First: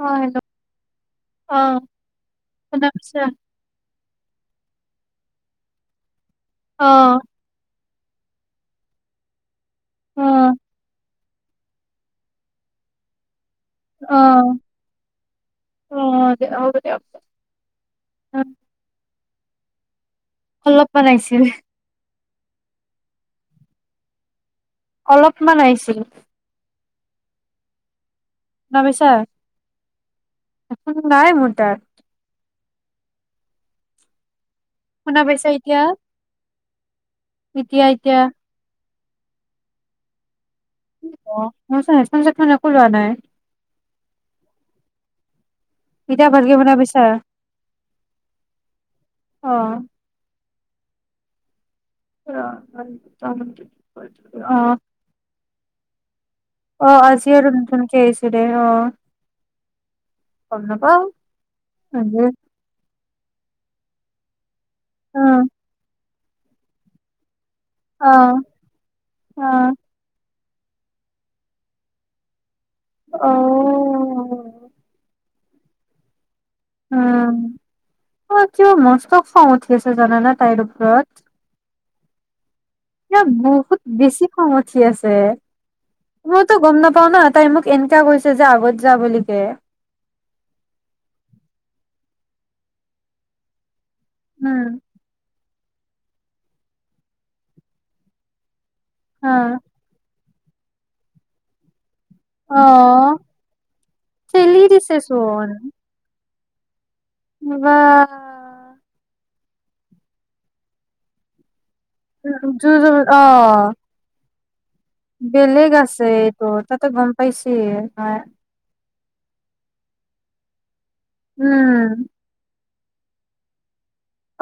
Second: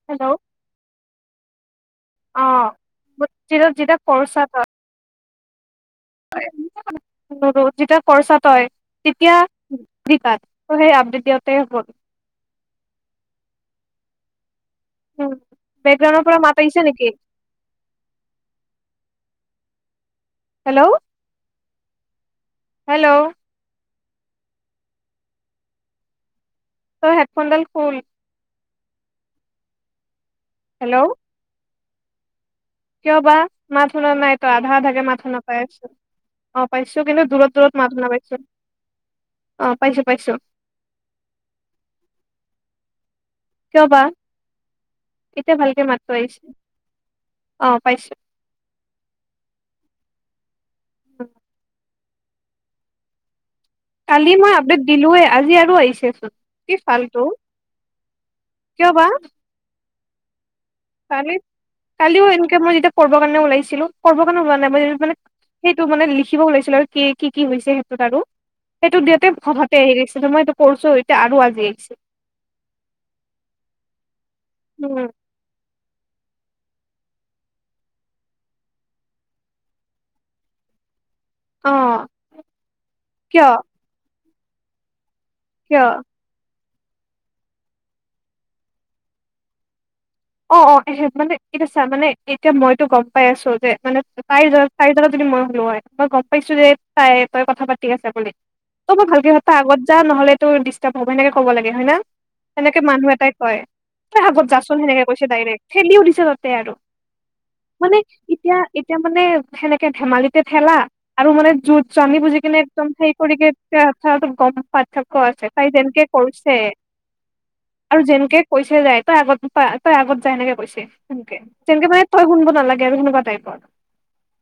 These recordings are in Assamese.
অ হেল্ল' অ। শুনা পাইছা অ [unintelligible] অ [unintelligible] খৰ্চাত হয় তেতিয়া অ িক সেই আপদেত দিয়ক দেৰ ফুট অ উ অ বেকগ্ৰাউণ্ডৰ পৰা মাত হ'ব আহিছে দিয়ক নেক অলপ মান আহিছিল হেল্ল' অলপমান আহিছিল তোৰ হেডফোনডাল খোল নমি ছাৰ হেল্ল' নাই মোটা কিয় বা মাত শুনাৰ নাই ত আধা আধাকে মাত শুনা পাইছা পাই এতিয়া আছো অ পাইছোঁ শুনিছোঁ কিন্তু দূৰত দূৰত এতিয়া মাত শুনা এতিয়া পাইছোঁ অ পাইছোঁ পাইছোঁ মই চোন হেদফোন চেদফোন একো লোৱা নাই কিয় বা এতিয়া ভালকে মাতটো এতিয়া আহিছে ভালকে শুনা পাইছা অ পাইছোঁ অ উ অ চম কালি মই আপডেট দিলোৱে আজি আৰু আকৌ আহিছে চোন আহ আজি আৰু নতুনকে আহিছিলে আহ কিয় বা কালি আজি। কালিও এনেকে মই যেতিয়া কৰিবৰ কাৰণে ওলাইছো ছিলো কৰিব কাৰণে ওলোৱা নাই ম মানে অ সেইটো মানে লিখিব ওলাইছিলো আৰু কি কি হৈছে সেইটোত অ আৰু সেইটো দিওঁতে অ হঠাতে আহি গৈছিল মই কৰিছোঁ এতিয়া আৰু আজি আহিছে উম অঔ উম অ কিবা মস্ত খং উঠি আছে জানানা তাইৰ ওপৰত অ এতিয়া কিয় বহুত বেছি খং উঠি আছে কিয় তো গম নাপাওঁ ন তাই মোক এনকা কৈছে যে আগত যা বুলি কে অ অ হে মানে এতিয়া চা মানে এতিয়া মইতো গম পাই আছোঁ যে মানে তাইৰ উম, দৰে তাইৰ দৰে যদি মই হ মই গম পাইছো যে তাই তই কথা পাতি আছ বুলি ত মই হা ভালকে কথাা আগত যা নহলে ডিষ্টাৰ্ব হ'ব সেকে ক'ব লাগে হয় নে সেনেকে মানুহ অ', এটাই কয় তই আগত ঠেলি যাচোন দিছে সেনেকে ছে চোন ডাইৰেক খেলি তে আৰু বা মানে এতিয়া এতিয়া মানে সেনেকে ধেমালিতে ঠেলা আৰু মানে যত স্বামী বুজিকিনে একদম সেই কৰি অ', কিনে কম পাত পাৰ্থক্য আছে তাই বেলেগ যেনেকে আছে এইটো কৰিছে তাতে গম পাইছিল আৰু হয়, যেনেকে কৈছে যাই আগত তই আগত যায়নেকে কৈছেি তেেকে তেনেকে মে উম। তই গুন নালাগে সেনেকোৱা টাইপৰ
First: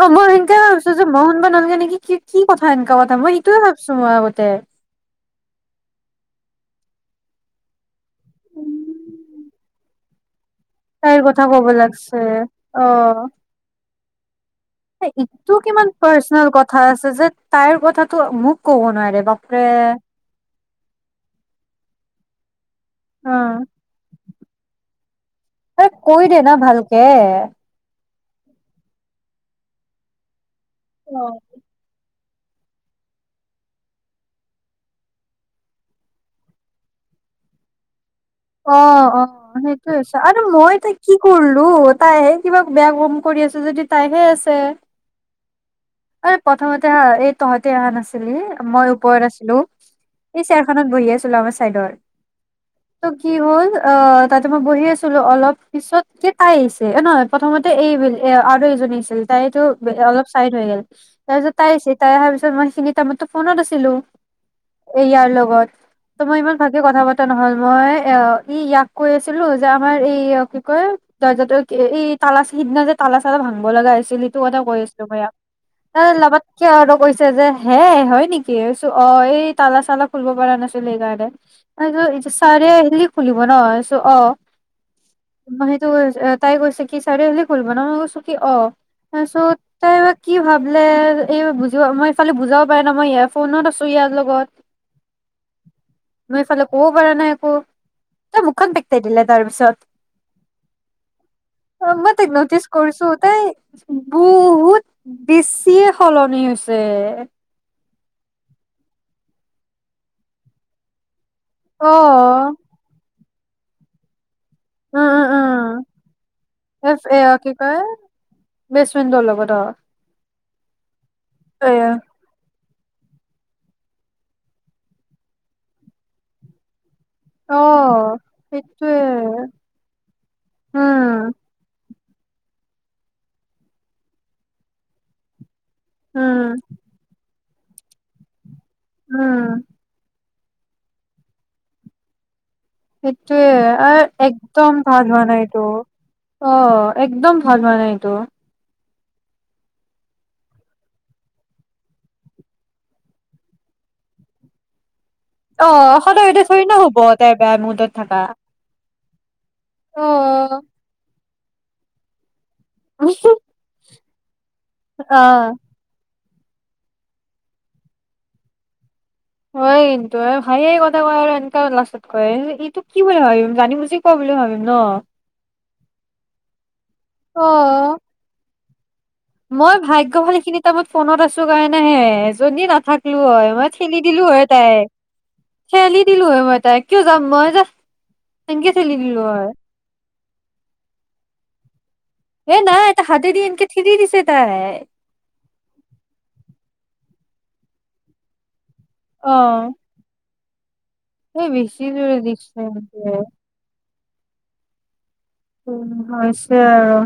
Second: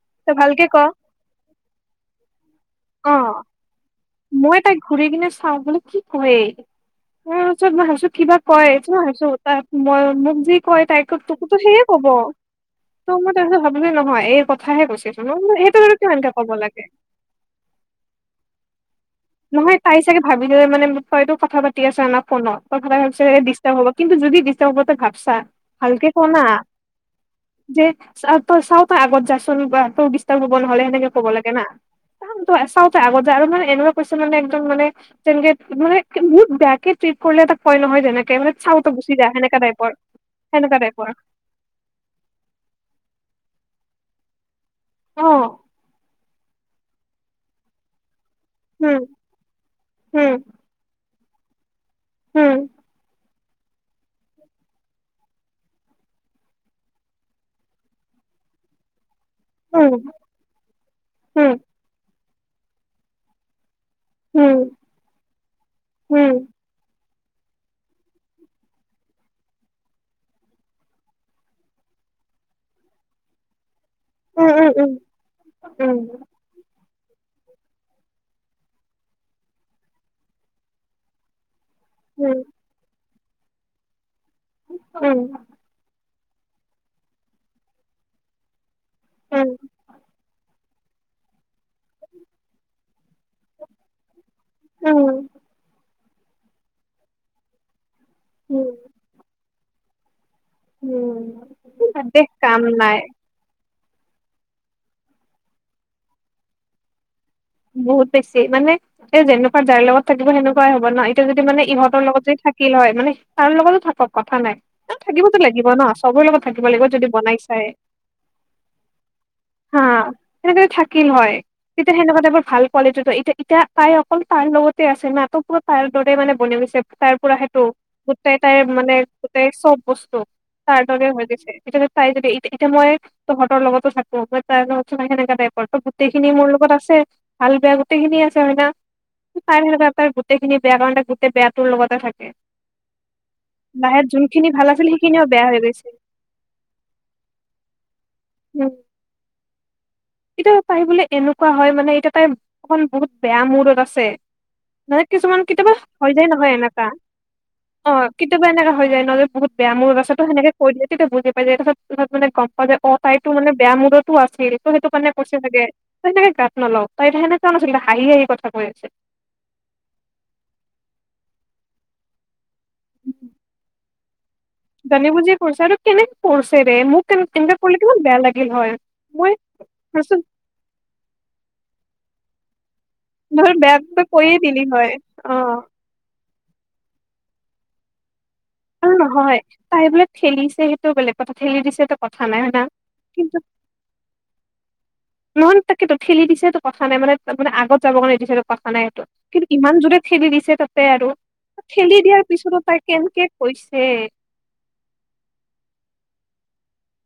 অ মই তই সেনকাই ভালকে ক ভাবিছো যে মই শুনবা নহগে নেকি কি কি কথা সনেুৱা অ কথা মই সটোয়ে ভাবিছো মই আগতে তাইক ঘূৰি কিনে চাওঁ বোলে কি কয় তাৰপিছত মই ভাবিছো কিবা কয় মই ভাবিছো ত মই মোক যি কয় তাইক তাইৰ কথা তোকো তো সেয়ে কব লাগছে তো অ'। মই তাৰছত ভাবিলে নহয় এই কথা ইটো কিমান পাৰ্চনেল লাগে কথা আছে যে তাইৰ কথাটো মোক ক'ব নোৱাৰে বাপে নহয় তাই চাগে ভাবিলে মানে হয়তো কথা পাতি আছে আনা ফোনত ভ অ ডিষ্টাৰ হব কিন্তু যদিিাৰ হব আৰে ভালকে ক কৈ দে না ভালকে যে তই চাও তই আগত যাইচোন তই বিস্তাৰ নহ'লে সেনেকে অ ক'ব লাগে না চাওতে আগতে যে আৰু মানে এনেকুৱা কৈছে মানে একদম মানে তেনেকে মানে মত বেয়াকে ট্ৰিট কৰিলে এটা কয় নহয় যেনেকে মানে চাউনচো গুচি অ যায় সেনেকা টাইপৰ সেইটোয়ে হৈছে আৰু সেনেকা মই তই টাইপৰ কি কৰিলো তাইহে কিবা বেয়া কম কৰি আছ যদি তাইহে আছে অ এই প্ৰথমতে হা এই তহতে অহা নাছিল মই উম ওপৰত আছিলো উম এই চেয়াৰ খত বহি আছো চোলাৱা ছাইডৰ উম। কি হ'ল অ তাতে মই বহি আছিলো অলপ পিছত যে তাই আহিছে, অ নহয় প্ৰথমতে এই এ আৰু এইজনী আহিছে তাইতো বে উম অলপ চাইড হৈ গেল। উম তাৰপিছত তাই আহিছে এটা তাই আহাৰ পিছত মই সেইখিনি টাইমতো ফোনত আছিলো উম এইয়াৰ লগত, ত উম মই ইমান ভালকে কথা পাত নহল মই অ ই ইয়াক কৈ আছিলো যে আমাৰ এই অ কি কয় দৰ্জাটো এই তালাচ সিদিনা যে তালা চালা ভাংব লগা ছিলিটো উম কথা কৈ উম আছিলো ভাইয়াক। উম এ লবত কে তঁত কৈছে যে হে হয় নেকি? ঐছোঁ অ এই তালা চালা খুলব পৰা নাছিল সেইকাৰণে। তাৰপিছত উম এইটো চাৰে হিলি খুলিব নইছো অ। উম ন সেইটো [unintelligible] তাই কৈছে কি চাৰে আহিলে কৰিব ন? মই কৈছো কি অ উম তাৰপিছত তাই বা ভাবিলে এই বুজোৱা মই এইফালে বুজাব পাৰা নাই মই ইয়াক। ফোনত আছো ইয়াৰ লগত। উম মই এইফালে ক'ব পৰা নাই একো। এই উম মুখখন বেকটাই দিলে তাৰপিছত। উম অ মই দেশ তাইক কাম নটিছ নাই কৰিছো তাই বহুত বেছিয়ে সলনি হৈছে! বহুত বেছি মানে এ যেনেকুৱা যাৰ লগত থাকিব সেনেকুৱাই হ'ব ন এই এতিয়া যদি মানে অ ইহঁতৰ লগত যদি থাকি লয় মানে তাৰ লগতো থাকক কথা নাই। উম উম থাকিবতো লাগিব উম ন চবৰে লগত। থাকিব লাগিব এফ যদি এ এয়া বনাই কি চাই কয় বেচমেন্টৰ লগত অ হা, সেনেক থাকিল হয় এয়া তেতিয়া সেনেকুৱা। ভাল কোৱালিটি তো এতিয়া-এতিয়া তাই অকল তাইৰ লগতে আছে না ত পৰা তাইৰ দৰে মানে বন গৈছে। তাৰ পৰা অ সেইটো গোটেই তাই মানে সেইটোৱে গোটেই চব বস্তু তাৰ দৰে উম হৈ গৈছে এতিয়া। চাই যদিয়া, এতিয়া মই তহঁতৰ লগতো থাকো। মই তাই সেনেককা বাই কাপোৰ গোটেই খিনি উম মোৰ লগত আছে। ভাল-বেয়া গোটেইখিনি আছে হয় ন? উম চাৰে হাজাৰ তাৰ সিনি বেয়া কাৰণে লগত থাকে। সেইটোৱে লাহে আহ', যোনখিনি একদম আছিল ভাল সেইখিনিও হোৱানাই বেয়া হৈ গৈছে অহ', একদম ভাল হোৱানাই এইটো। উম এতিয়া তাইবোলে এনেকুৱা হয় মানে, এতিয়া তাইৰ এখন বহুত বেয়া মূডত আছে। মানে কিছুমান অ কেতিয়াবা হৈ সদায় যায় সদায় নহয় থৰি না এনেকা। হ'ব তাই বেয়া মুডত অ', থাকা কেতিয়াবা এনেকা হৈ যায় ন। নাৰে বহুত। বেয়া মুডত অ আছেটো সেনেযে কৈ দিলতো বুজি ত মানে গম [unintelligible] কৈছে অহ', তাইতটো মানে বেয়া মুডত। তো আছিল। তহ, সেইটো কাৰণে অ কৈছে চাগে। তাত নলও। তই এয়া সেনেকুৱা নাছিল হাঁহি - হাঁহি কথা কৈ আছে। হয় কিন্তু হাহি-হাহি কথা কয় আৰু এনেকা লাষ্টত কয় এইটো কি বুলি ভাবিম জানি বুজি ক জানি বুজিয় কৰিছে আৰু কেনেকে কৰিছেৰে মোক কেনে - কেনেকে পলে অ কিমান বেয়া লাগিল হয়। মই ফাৰ্ষ্টত ভাগ্যশালী খিনি টমত ফোনত আছো কাৰণে হে। যদি নাথাকে। থাকলো হয়। ধৰ মই ঠেলি বেয়াকৈ দিলো কৈয়ে হয় দিলি তাইক অ ঠেলি দিলো হয়। মই তাই কিয় যাম মই যাহ আৰু নহয় তাইবোলে ঠেলিছে সেইটো বেলেগ কথা। ঠেলি দিছে ত এহ, নাই এটা হাতেদি এনকে ঠেলি দিছে তাই। নহয় তাকেতো ঠেলি দিছে ত', কথা নাই। মানে ত মান আগত যাব কাৰণে দিছে ত ক নাই এইটো অ কিন্তু ইমান জোৰে ঠেলি দিছে। তে আৰু এই বেছি ঠেলি জোৰে দিয়াৰ দিছে পিছতো তাই এনেকে। কেনেকে কৈছে। উম', হৈছে আৰু।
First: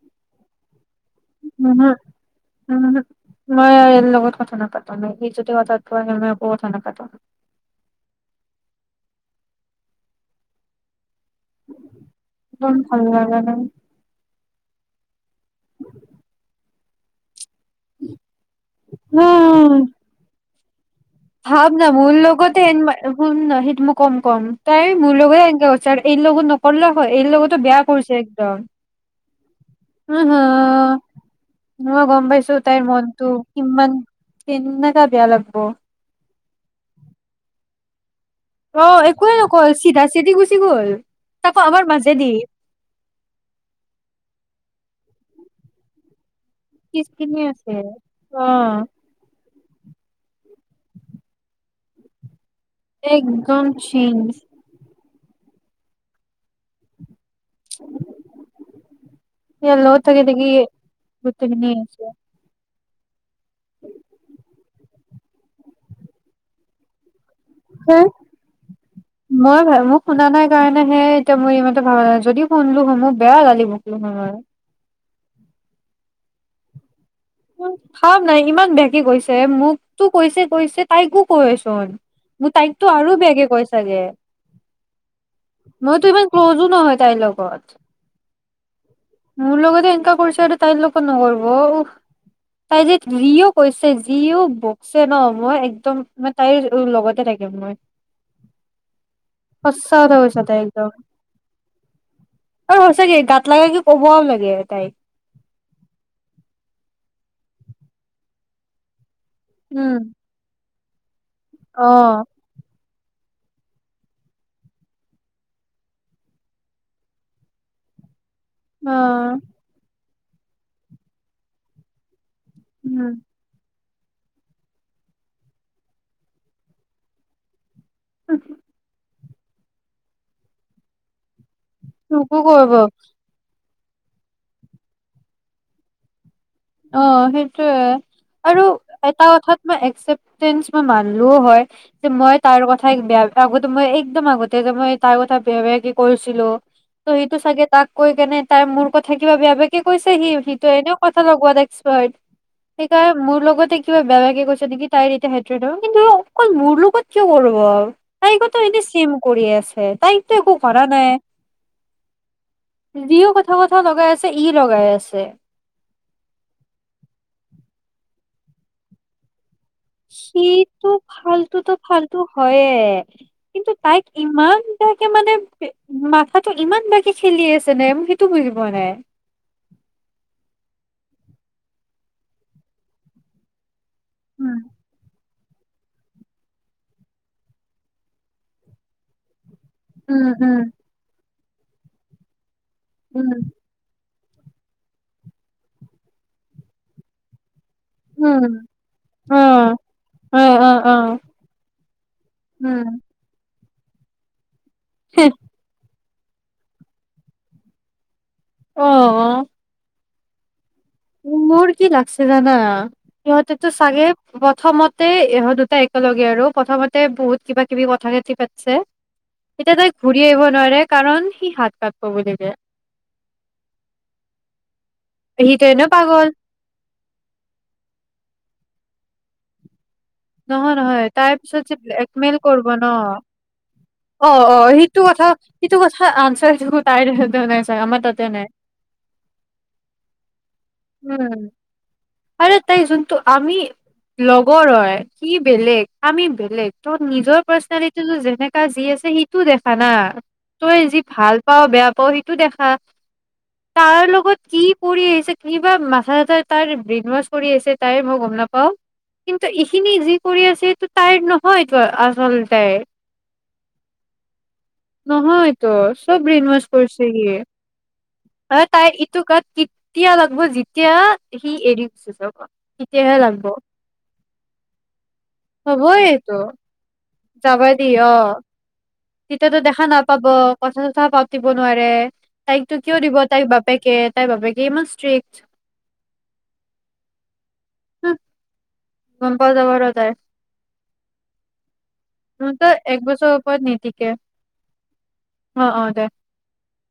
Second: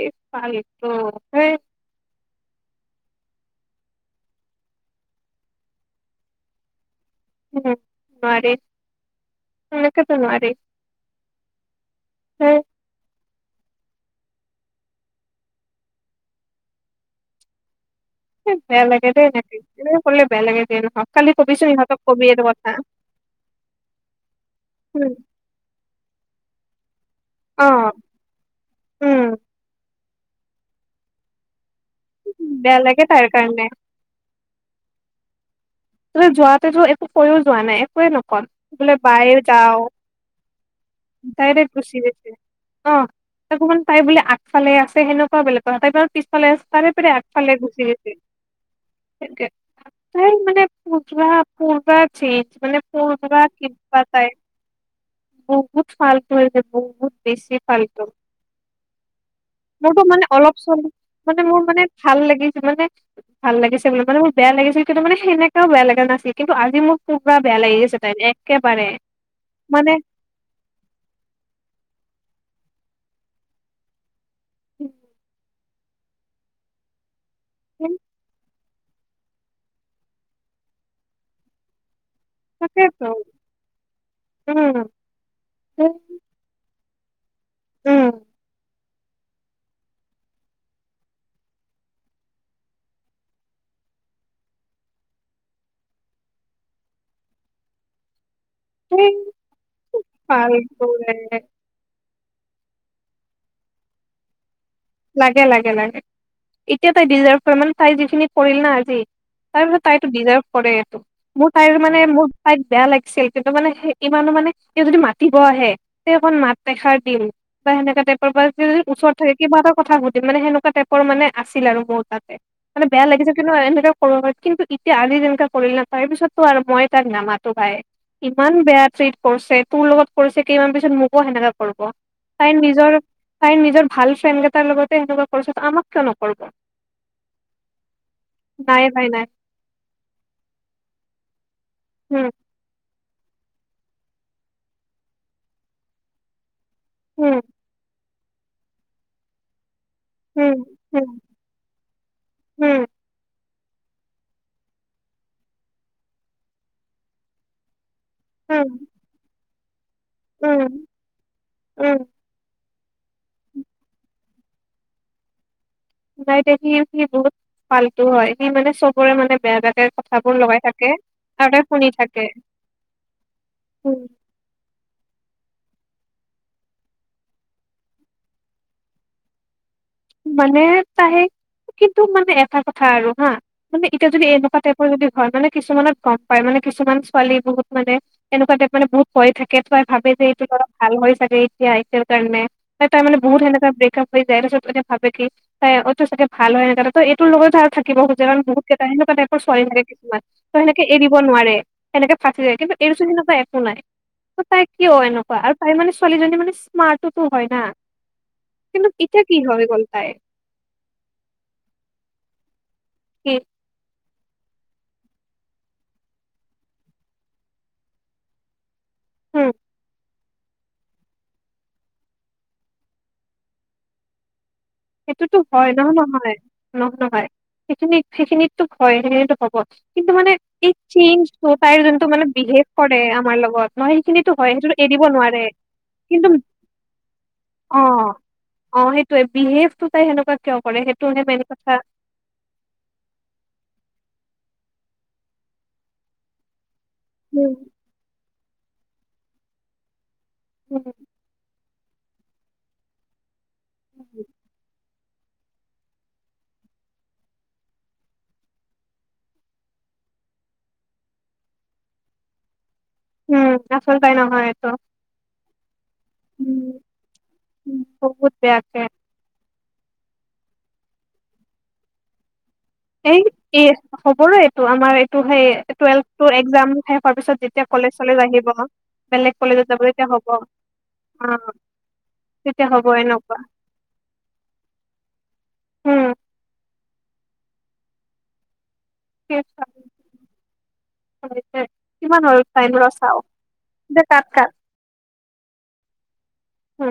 এই পাল এইটো উম', হ - উম', হ মই ইয়াৰ লগত কথা নাপাতো নায়। ই যদি কথাটো আহে মই একো কথা নাপাতো। উম', নোৱাৰি এনেকেতো নোৱাৰি। হেই বহুত ভাল লাগে ন। বেয়া লাগে দে, এনেকে - নাই এনেকোৱা কৰিলে বেয়া লাগে। তে ৰখা ভাব ন মোৰ লগতে এন, শুন ন সেইটো মই কম- কম তাই উম মোৰ লগতে এনকা কৰছে আৰু এই লগত নক অলপ এই লগতো অ বেয়া কৰিছে একদম। উম উ', হু', ন গম পাইছো বেয়া তাইৰ লাগে মনতটো কাৰণে কিমান। কেনেকা বেয়া লাগব যোৱাতেতো একো কয়ও যোৱা নাই একোৱে নহয় অ বোলে বাই একোৱে নকল যাওঁ চিধা চিধি গুচি গ'ল তাই তাকো আমাৰ গুচি মাজেদি গইছে অ তাকো মানে তাই বোলে আগফালে আছে সেনো পোৱালে তাই বাৰু পিছফালৰ ফালে চাই পানে পিছপিনে আগফালে আছে গুচি গৈছি অ তাই মানে পূজা পূৰ্বা চে মানে পত বা একদম কমিবা চিন তাই বহুত ফালটো ইয়াতে বহুত বেছি ফালটো ইয়াৰ লগত মোৰতো থাকি মানে থাকি অলপ চলপ মানে মোৰ গোটেইখিনি মানে আছে ভাল লাগিছে মানে ভাল লাগিছে বোলে মানে মোৰ বেয়া লাগিছে কি কিন্তু মানে সেনে বেয়া লাগে নাছিল কিন্তু আজি মোৰ পুৰা বেয়া লাগি হে গৈছে তাই একেবাৰে মই ভ মানে মোক শুনা নাই কাৰণে হে এতিয়া মই ই মতে ভবা নাই যদিও শুনলো হয় মো‌ বেয়া গালি বকলো হয় আৰু উম খাম নাই ইমান বেয়া কি কৈছে মোক তো কৈছে কৈছে তাইকো কৈচোন মোক তাইকতো তাকেতো আৰু বেয়াকে কৈ ছাগে উম উম মইতো ইমান ক্ল'জো নহয় তাইৰ লগত লগত মোৰ লগতে এনেকা কৰিছে আৰু তাইৰ লগত নকৰিব উফ তাই যে যিও কৈছে যিও বকিছে ন মই একদম মে তাইৰ লগতে থাকিম মই উম সঁচা কথা কৈছে ভাল তাই একদম কৰে অ হৈছে কি গাত লাগা কি ক'বও লাগে লাগে লাগে লাগে এতিয়া তাই ডিজাৰভ তাই যিখিনি কৰিল না আজি তাৰপিছত উম। তাইতো ডিজাৰ্ভ কৰে ত মোৰ তাইৰ অ মানে মোৰ তাইক বেয়া লাগিছিল কিন্তু মানে। সেই ইমানো মানে এতিয়া যদি মাতিব আহে তে অকখন মাত এখাৰ দিম বা সেনেকা তাইপৰ অ ওচৰত থাকে কি ব মানে সেনেকুৱা টাইপৰ মানে আছিল আৰু মোৰ তাতে মানে বেয়া উম লাগিছে কিন্তু এনেকে সৰু হয় কিন্তু ইতিয়া আজি যেনকা কৰিল না তাৰ পিছতটো আৰু মই তাইক নামাতো ভাই ইমান বেয়া টিৰত কৰিছে তোৰ লগত কৰিছে কেইমান পিছত মোকো সেনেককাা মোকো তাইৰ কৰিব নিজৰ তাইৰ নিজৰ ভাল ফ্ৰে তাৰ লগতে এনেুৱা কৰিছে আমাক কিয় নকব অ সেইটোোৱে আৰু নাই নাই নাই এটা কথাত মই একচেপটেঞ্চ মই মানলোও হয় যে উম মই তাৰ কথা তাইেয়া আগতে মই একদম আগতে মই তাৰ কথা বিেয়া বেয়া কি কৰিছিলো ত উম সেইটো চাগে তাক কৈ কেনে তাই মূোৰ কৈ থাকিবা বেয়া বে কৈছে সি উম সিটো এনেও উম কথা লগ [unintelligible] তোৰ উম লগতে কিবা বেয়াকে কৈছে দেকি তাইৰ এতিয়া হেতৰা থব কিন্তু অকল মোৰ লগত কিয় কৰিব তাই কত উম এনে চিম কৰি আছে তাই ত একো উম ঘৰা নাই উম যদিও কথা বথা লগাই আছে ই লগাই আছে নাই দে সি সি বহুত ভালতটো হয় সি মানে চবৰে মানে বেয়া ব সিটো ফালটুতো শুনি ফাল্তু থাকে হয়ে কিন্তু উম তাইক ইমান এাকে মানে মাথাটো ইমান বাকী খেলি আছে নে মোক সেইটো বুজি পোৱা নাই মানে তাহে কিন্তু মানে এটা কথা আৰু হা মানে এতি যদি এনেুৱা উম, টাইৰ যদি হয় মানে কিছুমানত গম পাই মানে কিছুমান ছোৱালী বহুত মানে এনেকুৱা টাইপ মানে বহুত প থাকে কেটুৱাই ভাবে যে উম, এইটো উম, অলপ ভাল হয় চাগে য়াইছেল কাৰণে তাই মানে উম, বহুত সেনেকা ব্ৰেকআপ যাই তাৰপিছত এতিয়া ভাবে কি তাই অটো চাগে ভাল হয় [unintelligible] এইটোৰ লগত থাকি থাকিব খোজে কাৰণ বহুত উম। কেইটা সেনেকুৱা টাইপৰ ছোৱালী অ', লাগে কিছুমান ত অ', সেনেক অ', এৰিব অ'। নোৱাৰে সেনেকে ফাছি যায় কিন্তু এই উম। বস্তুটোত সেনেকুৱা একো নাই তাইক কিয় এনেকুৱা আৰু তাই মানে ছোৱালীজনী মানে স্মাৰ্টতো হয় না কিন্তু এটা কি অ', হয় গল্ হয় মোৰ কি লাগছে জানা কি সিহঁতেতো চাগে প্ৰথমতে ইহত দুটা একেলগে আৰু প্ৰথমতে বহুত কিবা কিবি কথা খিনি পাতিছে উম এতিয়া তাই ঘুৰি আহিব নোৱাৰে কাৰণ সি হাত কাতিব বুলিকে সেইটোতো হয় ন নহয় নহ নহয় সেইখিনিত সেইখিনিতো হয় এইখিনিয়েইতো [unintelligible] কিন্তু মানে এই নহয় নহয় তাইৰ চেইঞ্জতো পিছত তাই যে যোনতো মানে ব্লেকমেইল বিহেভ কৰিব ন কৰে আমাৰ লগত ন অ সেইখিনিটো হয় অ সেইটোতো সেইটো এৰিব কথা নোৱাৰে সেইটো কথা কিন্তু আনচাৰটো তাইৰ তাতে নাই [inaudible] চাগে অ আমাৰ অ সেইটোৱে বিহেভ উ আৰু তাই যোনতো আমি লগৰ হয় সি বেলেগ আমি বেলেগ ত' নিজৰ উম পাৰ্চনেলিটিতো যেনেক তা যি আছে সেইটো দেখা না তই উম যি ভাল পাও বেয়া পঢ়িটো দেখা তাৰ লগত কি কৰি আহিছে কিবা মাথা চাথা তাৰ ব্ৰেইন ওৱাচ কৰি আহিছে তাই মই গম নাপাওঁ কিন্তু এখিনি যি কৰি আছে সেইটো তাইৰ নহয়টো আচল তে উম আচল তাই নহয়টো নহয় তো চব ব্ৰেইন ওৱাচ কৰিছে সিয়ে উম বহুত [inaudible] অ বেয়াকে তাই ইটো কাত তিয়া লাগিব যেতিয়া সি এৰি গুছি যাব এ তেতিয়াহে লাগব এ হবৰে আমাৰ এইটো সেই হবই টুৱেলভটোৰ এইটো এক্জাম শেষ হোৱাৰ পিছত যাব যেতিয়া কলেজ দিয় অ চলেজ আহিব বেলেগ তেতিয়াতো কলেজত যাব দেখা তেতিয়া নাপাব হ'ব অ কথা চথা পাতিব নোৱাৰে তেতিয়া তাইকো হ'ব কিয় দিব এনেকুৱা তাইক বাপেকে তাইৰ বাপেকে ইমান ষ্ট্ৰিকট উম উ গম পোৱা যাব যায়ত কিমান হ'ল টাইম ৰ চাও একবছৰৰ ওপৰত দে নিীতিকে কাট কাট অ অ দে উম